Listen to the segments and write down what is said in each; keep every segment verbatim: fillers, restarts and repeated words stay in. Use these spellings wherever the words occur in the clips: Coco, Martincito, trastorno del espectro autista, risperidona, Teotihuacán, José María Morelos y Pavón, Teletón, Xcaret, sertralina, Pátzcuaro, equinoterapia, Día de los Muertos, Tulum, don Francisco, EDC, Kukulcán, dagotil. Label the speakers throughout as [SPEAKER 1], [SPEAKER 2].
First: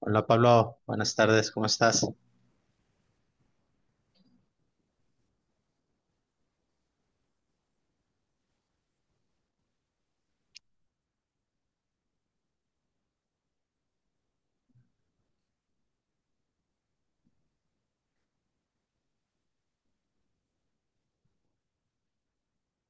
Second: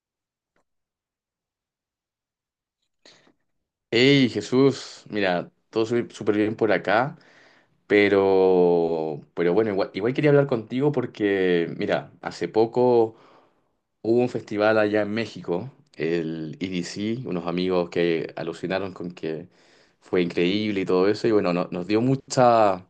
[SPEAKER 1] Hola Pablo, buenas tardes, ¿cómo estás?
[SPEAKER 2] Hey Jesús, mira, todo su- súper bien por acá, pero, pero bueno, igual, igual quería hablar contigo porque, mira, hace poco hubo un festival allá en México, el E D C, unos amigos que alucinaron con que fue increíble y todo eso, y bueno, no- nos dio mucha,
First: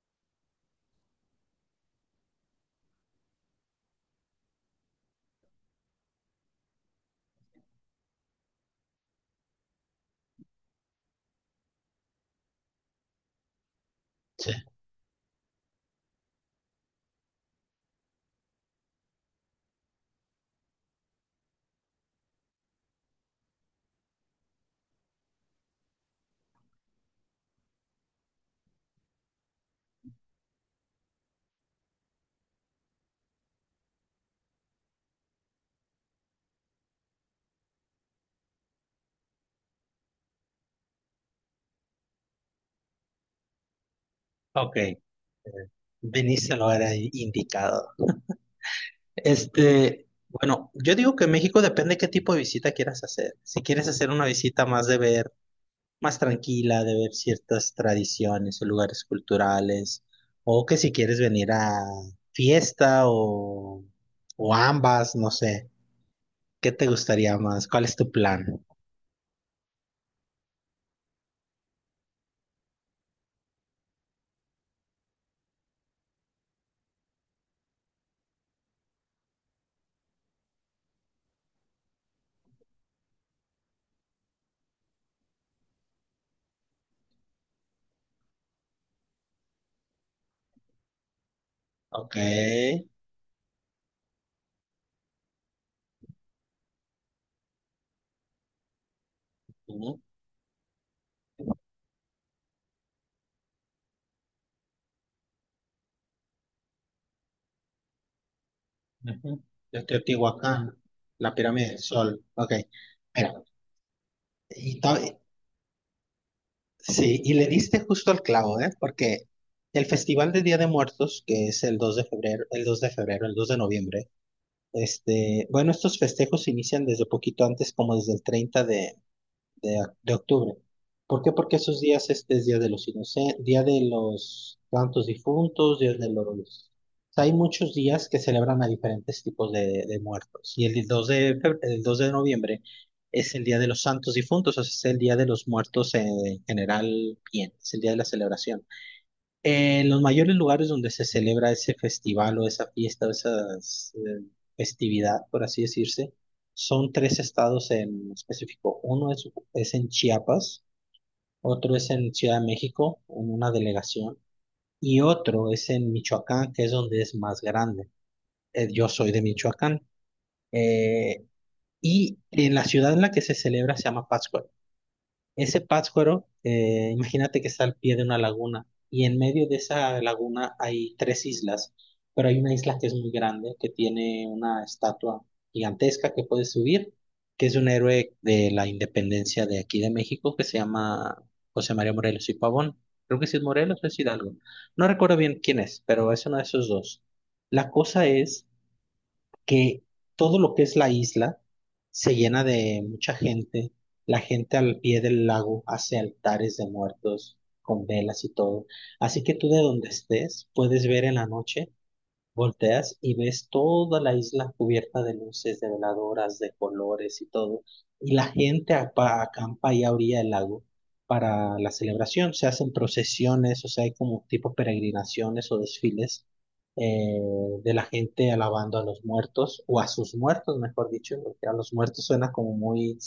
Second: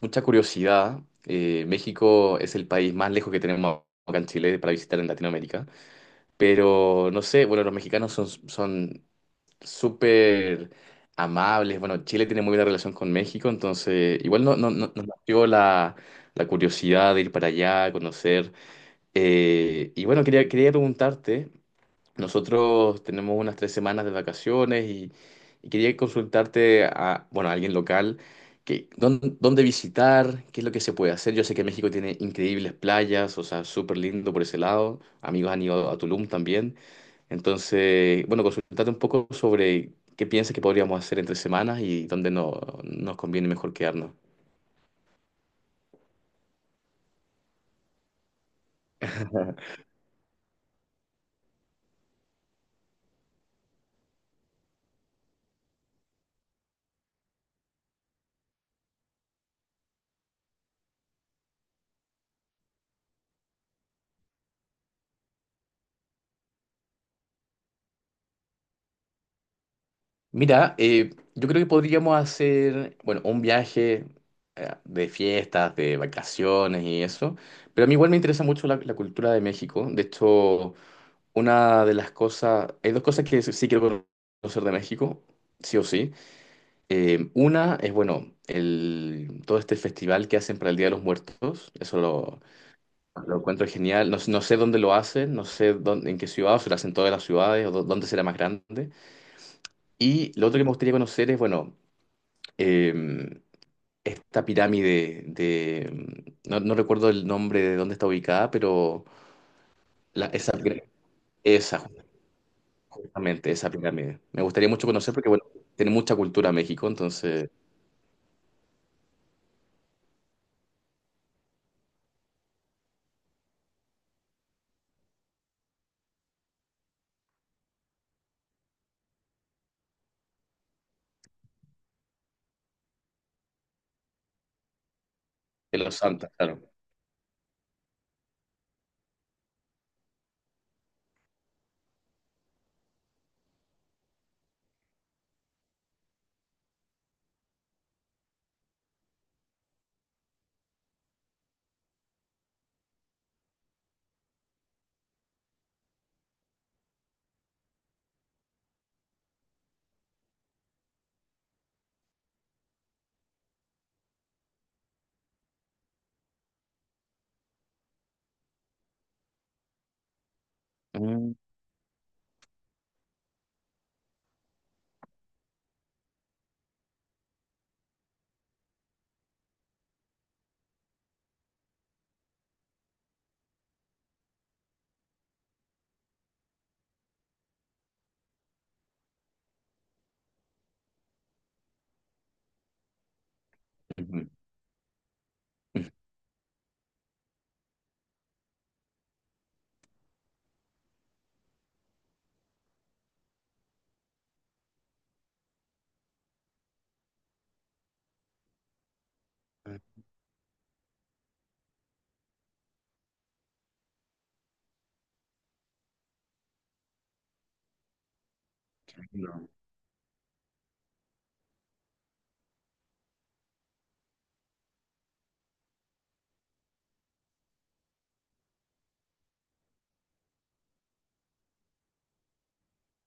[SPEAKER 2] mucha curiosidad. Eh, México es el país más lejos que tenemos acá en Chile para visitar en Latinoamérica, pero no sé, bueno, los mexicanos son, son súper amables. Bueno, Chile tiene muy buena relación con México, entonces igual no, no, no- nos nació la, la curiosidad de ir para allá, conocer. Eh, y bueno, quería, quería preguntarte, nosotros tenemos unas tres semanas de vacaciones y, y quería consultarte a, bueno, a alguien local. Que, dónde, ¿dónde visitar? ¿Qué es lo que se puede hacer? Yo sé que México tiene increíbles playas, o sea, súper lindo por ese lado. Amigos han ido a Tulum también. Entonces, bueno, consultate un poco sobre qué piensas que podríamos hacer entre semanas y dónde no, nos conviene mejor quedarnos.
[SPEAKER 1] Ok, eh, viniste a lo era indicado. Este, bueno, yo digo que México depende qué tipo de visita quieras hacer. Si quieres hacer una visita más de ver, más tranquila, de ver ciertas tradiciones o lugares culturales, o que si quieres venir a fiesta o, o ambas, no sé, ¿qué te gustaría más? ¿Cuál es tu plan?
[SPEAKER 2] Mira, eh, yo creo que podríamos hacer, bueno, un viaje eh, de fiestas, de vacaciones y eso, pero a mí igual me interesa mucho la, la cultura de México. De hecho, una de las cosas, hay dos cosas que sí quiero conocer de México, sí o sí. Eh, una es, bueno, el, todo este festival que hacen para el Día de los Muertos, eso
[SPEAKER 1] Ok.
[SPEAKER 2] lo Lo encuentro genial. No, no sé dónde lo hacen, no sé dónde, en qué ciudad, o si lo hacen en todas las ciudades, o dó- dónde será más grande. Y lo otro que me gustaría conocer es, bueno, eh, esta pirámide de... No, no recuerdo el nombre de dónde está ubicada, pero
[SPEAKER 1] Ujú. Yo estoy en
[SPEAKER 2] la- esa,
[SPEAKER 1] Teotihuacán,
[SPEAKER 2] pira-
[SPEAKER 1] la pirámide del
[SPEAKER 2] esa,
[SPEAKER 1] Sol. Ok, mira,
[SPEAKER 2] justamente, esa pirámide. Me gustaría
[SPEAKER 1] y
[SPEAKER 2] mucho conocer
[SPEAKER 1] to-
[SPEAKER 2] porque, bueno, tiene mucha cultura México,
[SPEAKER 1] sí, y le
[SPEAKER 2] entonces,
[SPEAKER 1] diste justo al clavo, ¿eh? Porque el Festival de Día de Muertos, que es el dos de febrero, el dos de febrero, el dos de noviembre, este, bueno, estos festejos se inician desde poquito antes, como desde el treinta de, de, de octubre. ¿Por qué? Porque esos días este es Día de los Inocentes, Día de los Santos Difuntos,
[SPEAKER 2] en
[SPEAKER 1] Día
[SPEAKER 2] los
[SPEAKER 1] de
[SPEAKER 2] Santos, claro.
[SPEAKER 1] los... O sea, hay muchos días que celebran a diferentes tipos de, de muertos. Y el dos de, febr- el dos de noviembre es el Día de los Santos Difuntos, o sea, es el Día de los Muertos eh, en general bien, es el día de la celebración. En los mayores lugares donde se celebra ese festival o esa fiesta o esa festividad, por así decirse, son tres estados en específico. Uno es, es en Chiapas, otro es en Ciudad de México, en una delegación, y otro es en Michoacán, que es donde es más grande. Eh, yo soy de Michoacán. Eh,
[SPEAKER 2] Mm,
[SPEAKER 1] y en la ciudad en la que se celebra se llama Pátzcuaro. Ese Pátzcuaro, eh, imagínate que está al pie de una laguna y en medio de esa laguna hay tres islas, pero hay una isla que es muy grande, que tiene una estatua gigantesca que puedes subir, que es un héroe de la independencia de aquí de México que se llama José María Morelos y Pavón. Creo que sí es Morelos o es
[SPEAKER 2] ujú,
[SPEAKER 1] Hidalgo. No recuerdo bien quién es,
[SPEAKER 2] ujú.
[SPEAKER 1] pero es uno de esos dos. La cosa es que todo lo que es la isla se llena de mucha gente. La gente al pie del lago hace altares de muertos con velas y todo. Así que tú de donde estés puedes ver en la noche. Volteas y ves toda la isla cubierta de luces, de veladoras, de colores y todo. Y la gente apa-
[SPEAKER 2] No,
[SPEAKER 1] acampa ahí a orilla del lago para la celebración. Se hacen procesiones, o sea, hay como tipo peregrinaciones o desfiles eh, de la gente alabando a los muertos, o a sus muertos, mejor dicho, porque a los muertos suena como muy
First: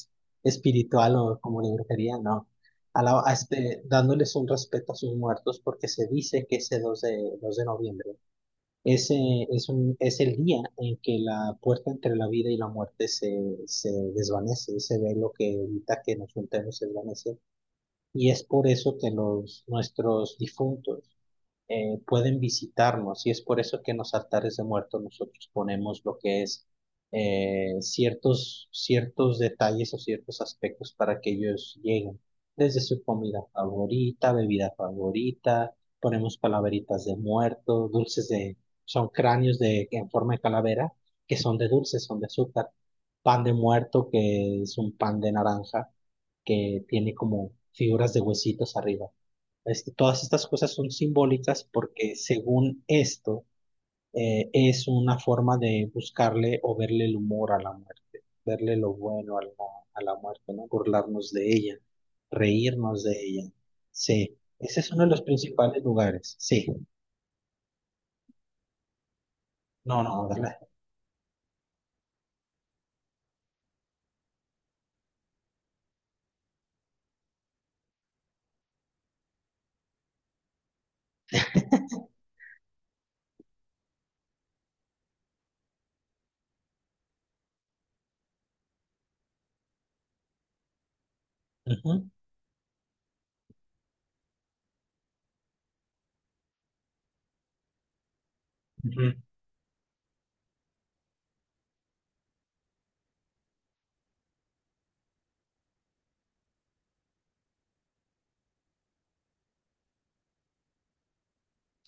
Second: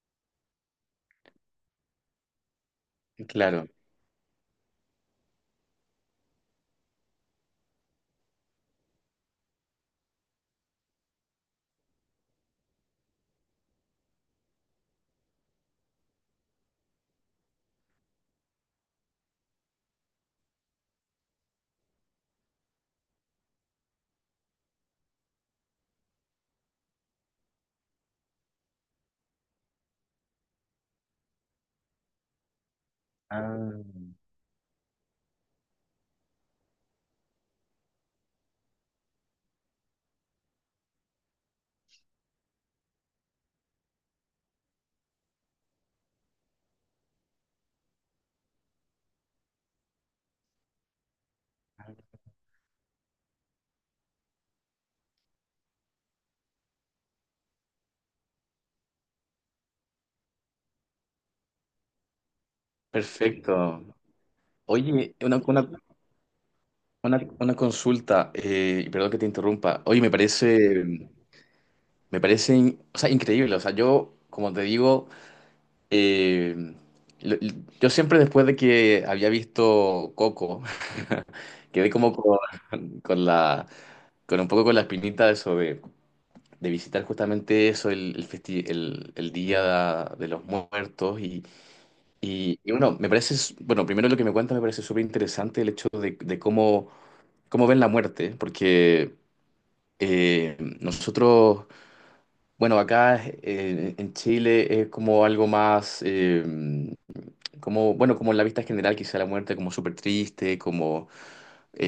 [SPEAKER 1] espiritual o como de brujería, no. Alaba- a
[SPEAKER 2] claro.
[SPEAKER 1] este- dándoles un respeto a sus muertos porque se dice que ese dos de, dos de noviembre ese es, un, es el día en que la puerta entre la vida y la muerte se, se desvanece, ese velo que evita que nos juntemos se desvanece. Y es por eso que los, nuestros difuntos eh, pueden visitarnos y es por eso que en los altares de muertos nosotros ponemos lo que es eh, ciertos, ciertos detalles o ciertos aspectos para que ellos lleguen, desde su comida
[SPEAKER 2] Ah,
[SPEAKER 1] favorita, bebida favorita, ponemos calaveritas de muertos, dulces de, son cráneos de, en forma de calavera, que son de dulces, son de azúcar, pan de muerto, que es un pan de naranja, que tiene como figuras de huesitos arriba. Este, todas estas cosas son simbólicas porque según esto eh, es una forma de buscarle o verle el humor a la muerte, verle lo bueno a la, a la muerte, ¿no? Burlarnos de ella, reírnos de ella.
[SPEAKER 2] perfecto.
[SPEAKER 1] Sí, ese es uno de
[SPEAKER 2] Oye,
[SPEAKER 1] los
[SPEAKER 2] una, una,
[SPEAKER 1] principales lugares. Sí,
[SPEAKER 2] Una, una consulta, eh, y perdón que te interrumpa. Oye,
[SPEAKER 1] no,
[SPEAKER 2] me
[SPEAKER 1] no, ¿verdad?
[SPEAKER 2] parece, me parece, in- o sea, increíble. O sea, yo, como te digo, eh, lo- lo- yo siempre después de que había visto Coco, quedé como con, con la, con un poco con la espinita de eso de, de visitar justamente eso, el, el, festi- el, el Día de los Muertos. Y,
[SPEAKER 1] Ujú,
[SPEAKER 2] y, y bueno, me parece, s- bueno, primero lo que me cuentas me parece súper interesante el hecho de, de cómo, cómo ven la muerte,
[SPEAKER 1] ujú,
[SPEAKER 2] porque Eh, nosotros, bueno, acá eh, en Chile es como algo más, eh, como, bueno, como en la vista general, quizá la muerte como súper triste, como,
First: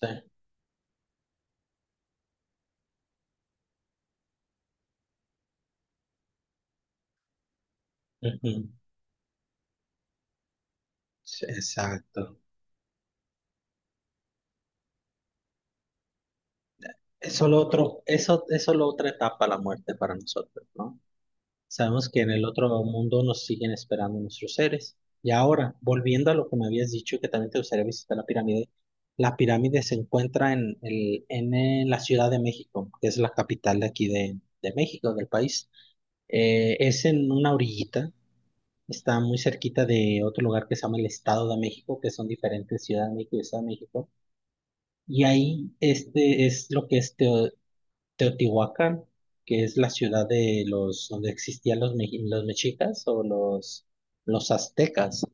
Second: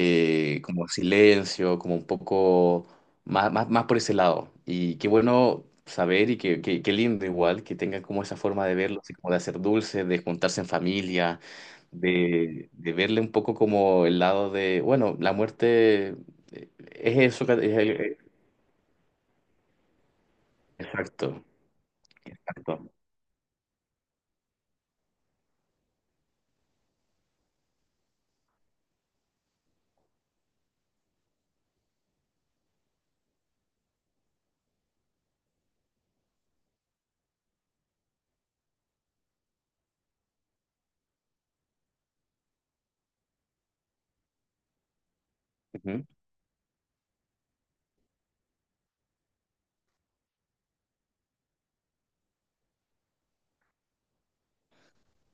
[SPEAKER 1] sí,
[SPEAKER 2] como silencio, como un poco más, más, más por ese lado. Y qué bueno saber y qué, qué, qué lindo igual que tengan como esa forma
[SPEAKER 1] ujú.
[SPEAKER 2] de verlo, así como de hacer dulce, de juntarse en familia,
[SPEAKER 1] Sí, exacto.
[SPEAKER 2] de, de verle un poco como el lado de, bueno, la muerte eh, es
[SPEAKER 1] Es
[SPEAKER 2] eso, que-
[SPEAKER 1] solo
[SPEAKER 2] es
[SPEAKER 1] otro,
[SPEAKER 2] el-
[SPEAKER 1] eso es solo otra etapa la muerte para nosotros, ¿no?
[SPEAKER 2] exacto.
[SPEAKER 1] Sabemos que en el otro
[SPEAKER 2] Exacto.
[SPEAKER 1] mundo nos siguen esperando nuestros seres. Y ahora, volviendo a lo que me habías dicho, que también te gustaría visitar la pirámide, la pirámide se encuentra en, el, en, eh, la Ciudad de México, que es la capital de aquí de, de México, del país. Eh, es en una orillita, está muy cerquita de otro lugar que se llama el Estado de México, que son diferentes Ciudad de México y Estado de México. Y ahí
[SPEAKER 2] Ujú,
[SPEAKER 1] este es lo que es Teo- Teotihuacán, que es la ciudad de los, donde existían los, meji- los mexicas o los, los aztecas.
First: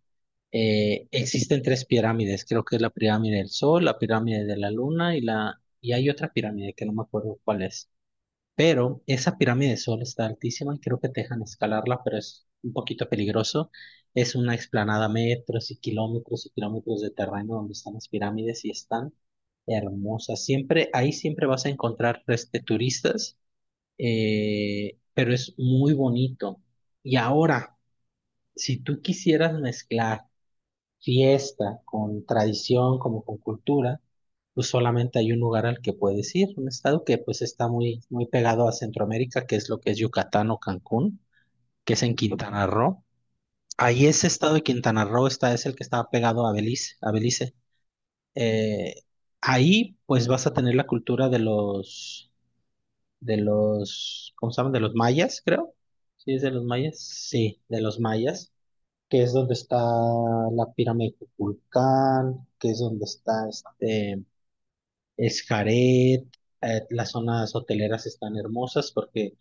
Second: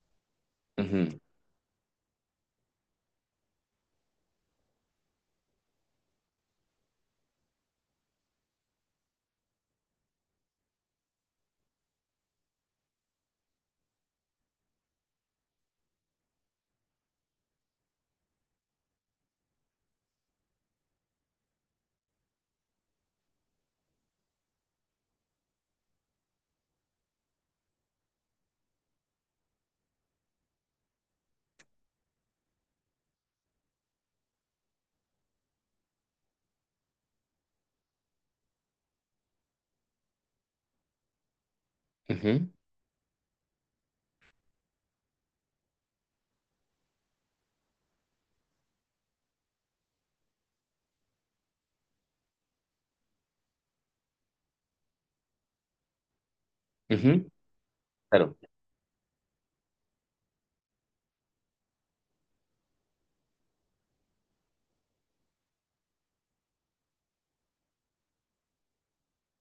[SPEAKER 1] Eh,
[SPEAKER 2] ujú,
[SPEAKER 1] existen tres pirámides, creo que es la pirámide del Sol, la pirámide de la Luna y la, y hay otra pirámide que no me acuerdo cuál es. Pero esa pirámide del Sol está altísima y creo que te dejan escalarla, pero es un poquito peligroso. Es una explanada metros y kilómetros y kilómetros de terreno donde están las pirámides y están hermosas. Siempre, ahí siempre vas a encontrar este, turistas eh, pero es muy bonito. Y ahora, si tú quisieras mezclar fiesta con tradición, como con cultura, pues solamente hay un lugar al que puedes ir, un estado que pues está muy, muy pegado a Centroamérica, que es lo que es Yucatán o Cancún, que es en
[SPEAKER 2] ujú,
[SPEAKER 1] Quintana Roo. Ahí ese estado de Quintana Roo está, es el que está pegado a Belice, a Belice. Eh, Ahí pues vas a tener la cultura de los de los, ¿cómo se llaman? De los mayas, creo. Sí, es de los mayas.
[SPEAKER 2] ujú.
[SPEAKER 1] Sí, de los
[SPEAKER 2] Claro,
[SPEAKER 1] mayas, que es donde está la pirámide de Kukulcán, que es donde está este Xcaret, eh, las zonas hoteleras están hermosas porque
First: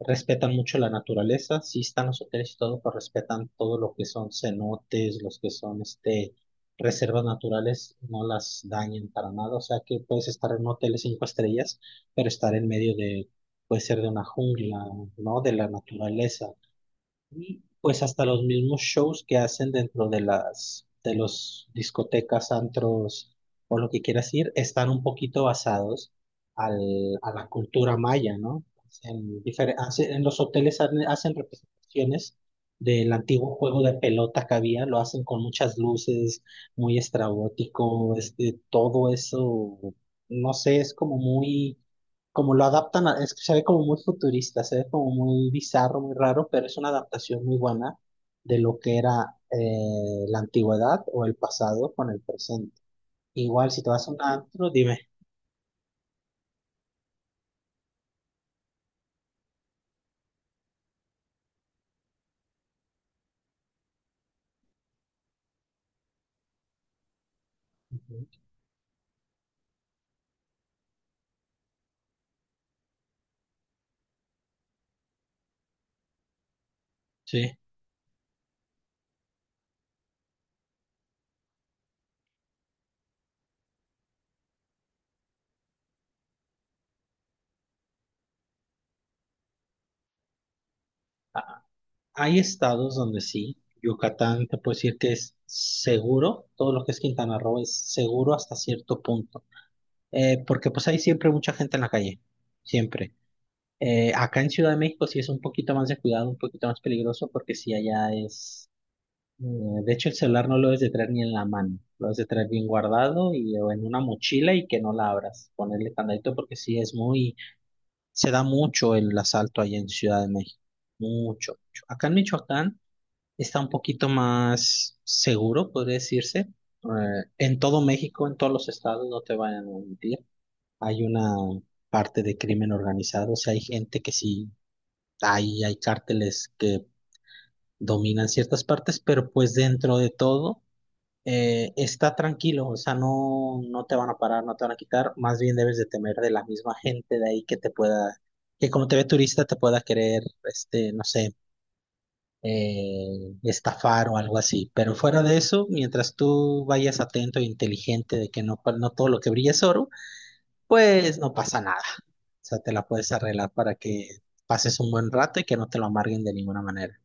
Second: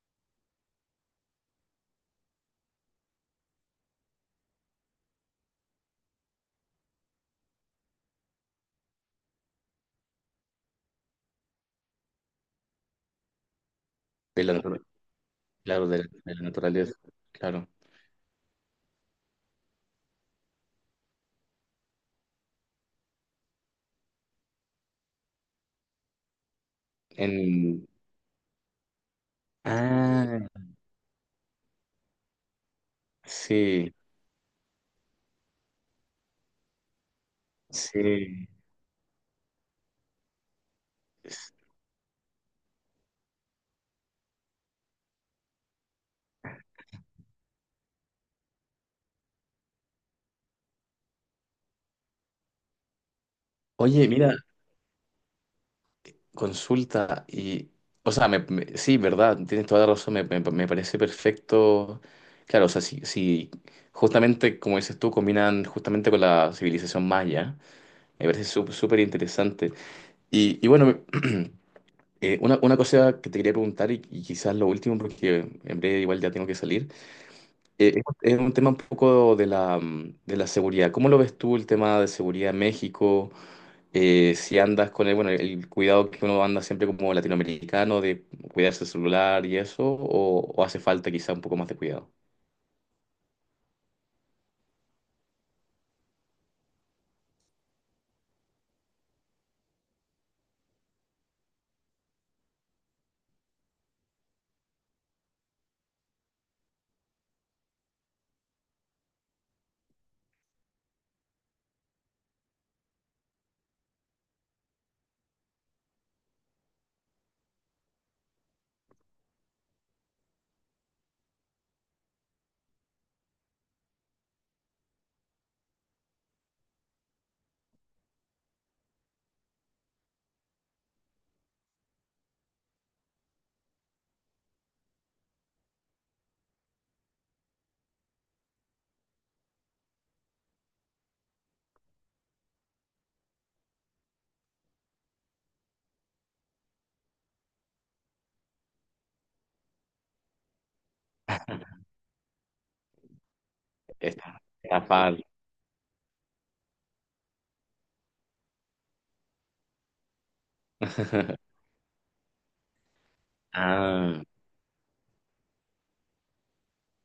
[SPEAKER 1] respetan mucho la naturaleza, sí están los hoteles y todo, pero respetan todo lo que son cenotes, los que son este, reservas naturales, no las dañan para nada. O sea que puedes estar en un hotel de cinco estrellas, pero estar en medio de, puede ser de una
[SPEAKER 2] de la,
[SPEAKER 1] jungla,
[SPEAKER 2] natura-
[SPEAKER 1] ¿no? De la
[SPEAKER 2] claro, de, la de la
[SPEAKER 1] naturaleza.
[SPEAKER 2] naturaleza,
[SPEAKER 1] Y
[SPEAKER 2] claro.
[SPEAKER 1] pues hasta los mismos shows que hacen dentro de las de los discotecas, antros o lo que quieras ir, están un poquito basados al- a la
[SPEAKER 2] En,
[SPEAKER 1] cultura maya, ¿no? En difer- hace- en los
[SPEAKER 2] ah,
[SPEAKER 1] hoteles han- hacen representaciones del antiguo juego de
[SPEAKER 2] sí,
[SPEAKER 1] pelota que había, lo hacen con muchas luces, muy estrabótico,
[SPEAKER 2] sí.
[SPEAKER 1] este, todo eso, no sé, es como
[SPEAKER 2] S-
[SPEAKER 1] muy como lo adaptan, a- es que se ve como muy futurista, se ve como muy bizarro, muy raro, pero es una adaptación muy buena de lo que era eh, la antigüedad o el pasado con el presente. Igual, si te
[SPEAKER 2] Oye,
[SPEAKER 1] vas a un
[SPEAKER 2] mira,
[SPEAKER 1] antro, dime.
[SPEAKER 2] consulta y, o sea, me- me- sí, verdad, tienes toda la razón, me, me- me parece perfecto. Claro, o sea, si, si justamente, como dices tú, combinan justamente con la civilización maya,
[SPEAKER 1] Ujú.
[SPEAKER 2] me parece sú- súper interesante. Y, y bueno, Eh, una, una cosa que te quería preguntar y, y quizás lo último, porque en breve igual ya tengo que salir,
[SPEAKER 1] Sí.
[SPEAKER 2] eh, es, es un tema un poco de la, mm, de la seguridad. ¿Cómo lo ves tú el tema de seguridad en México? Eh, si andas con el, bueno, el cuidado que uno anda siempre como latinoamericano de cuidarse el celular y eso, o, ¿o hace falta quizá un poco
[SPEAKER 1] A-
[SPEAKER 2] más de cuidado?
[SPEAKER 1] Hay estados donde sí, Yucatán te puedo decir que es seguro, todo lo que es Quintana Roo es seguro hasta cierto punto. Eh, porque pues hay siempre mucha gente en la calle, siempre. Eh, acá en Ciudad de México sí es un poquito más de cuidado, un poquito más peligroso, porque sí allá es. Eh, De hecho, el celular no lo debes de traer ni en la mano, lo debes de traer bien guardado y o en una mochila y que no la abras, ponerle candadito porque sí es muy, se da mucho el asalto allá en Ciudad de México, mucho, mucho. Acá en Michoacán está un poquito más seguro, podría decirse. Eh, en todo México, en todos los estados, no te vayan a mentir, hay una parte de crimen organizado, o sea, hay gente que sí, hay, hay cárteles que dominan ciertas partes, pero pues dentro de todo eh, está tranquilo, o sea, no, no te van a parar, no te van a quitar, más bien debes de temer de la misma gente de ahí que te pueda, que como te ve turista te pueda querer, este, no sé, eh, estafar o algo
[SPEAKER 2] Está
[SPEAKER 1] así.
[SPEAKER 2] esta
[SPEAKER 1] Pero fuera
[SPEAKER 2] parte.
[SPEAKER 1] de eso, mientras tú vayas atento e inteligente de que no, no todo lo que brilla es oro, pues no pasa nada. O sea, te la puedes arreglar para que
[SPEAKER 2] Ah,
[SPEAKER 1] pases un buen rato y que no te lo amarguen de ninguna manera.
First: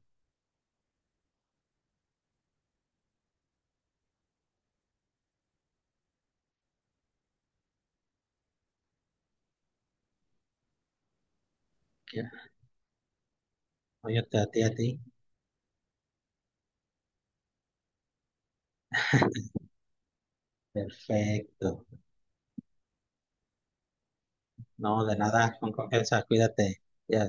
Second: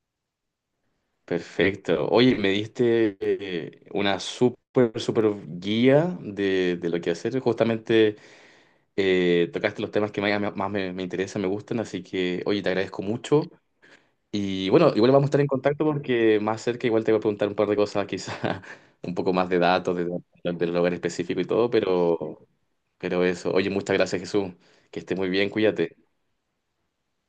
[SPEAKER 2] perfecto. Oye, me diste eh, una súper, súper guía de, de lo que hacer. Justamente Eh, tocaste los temas que más, más me, me interesan, me gustan, así que, oye, te agradezco mucho.
[SPEAKER 1] Oye, te- a ti,
[SPEAKER 2] Y
[SPEAKER 1] a ti.
[SPEAKER 2] bueno, igual vamos a estar en contacto porque más cerca igual te voy a preguntar un par de cosas, quizá un poco más de datos, de, del lugar específico y todo,
[SPEAKER 1] Perfecto.
[SPEAKER 2] pero, pero eso. Oye, muchas gracias, Jesús. Que
[SPEAKER 1] No, de
[SPEAKER 2] estés muy bien,
[SPEAKER 1] nada, con
[SPEAKER 2] cuídate.
[SPEAKER 1] confianza, cuídate. Ya.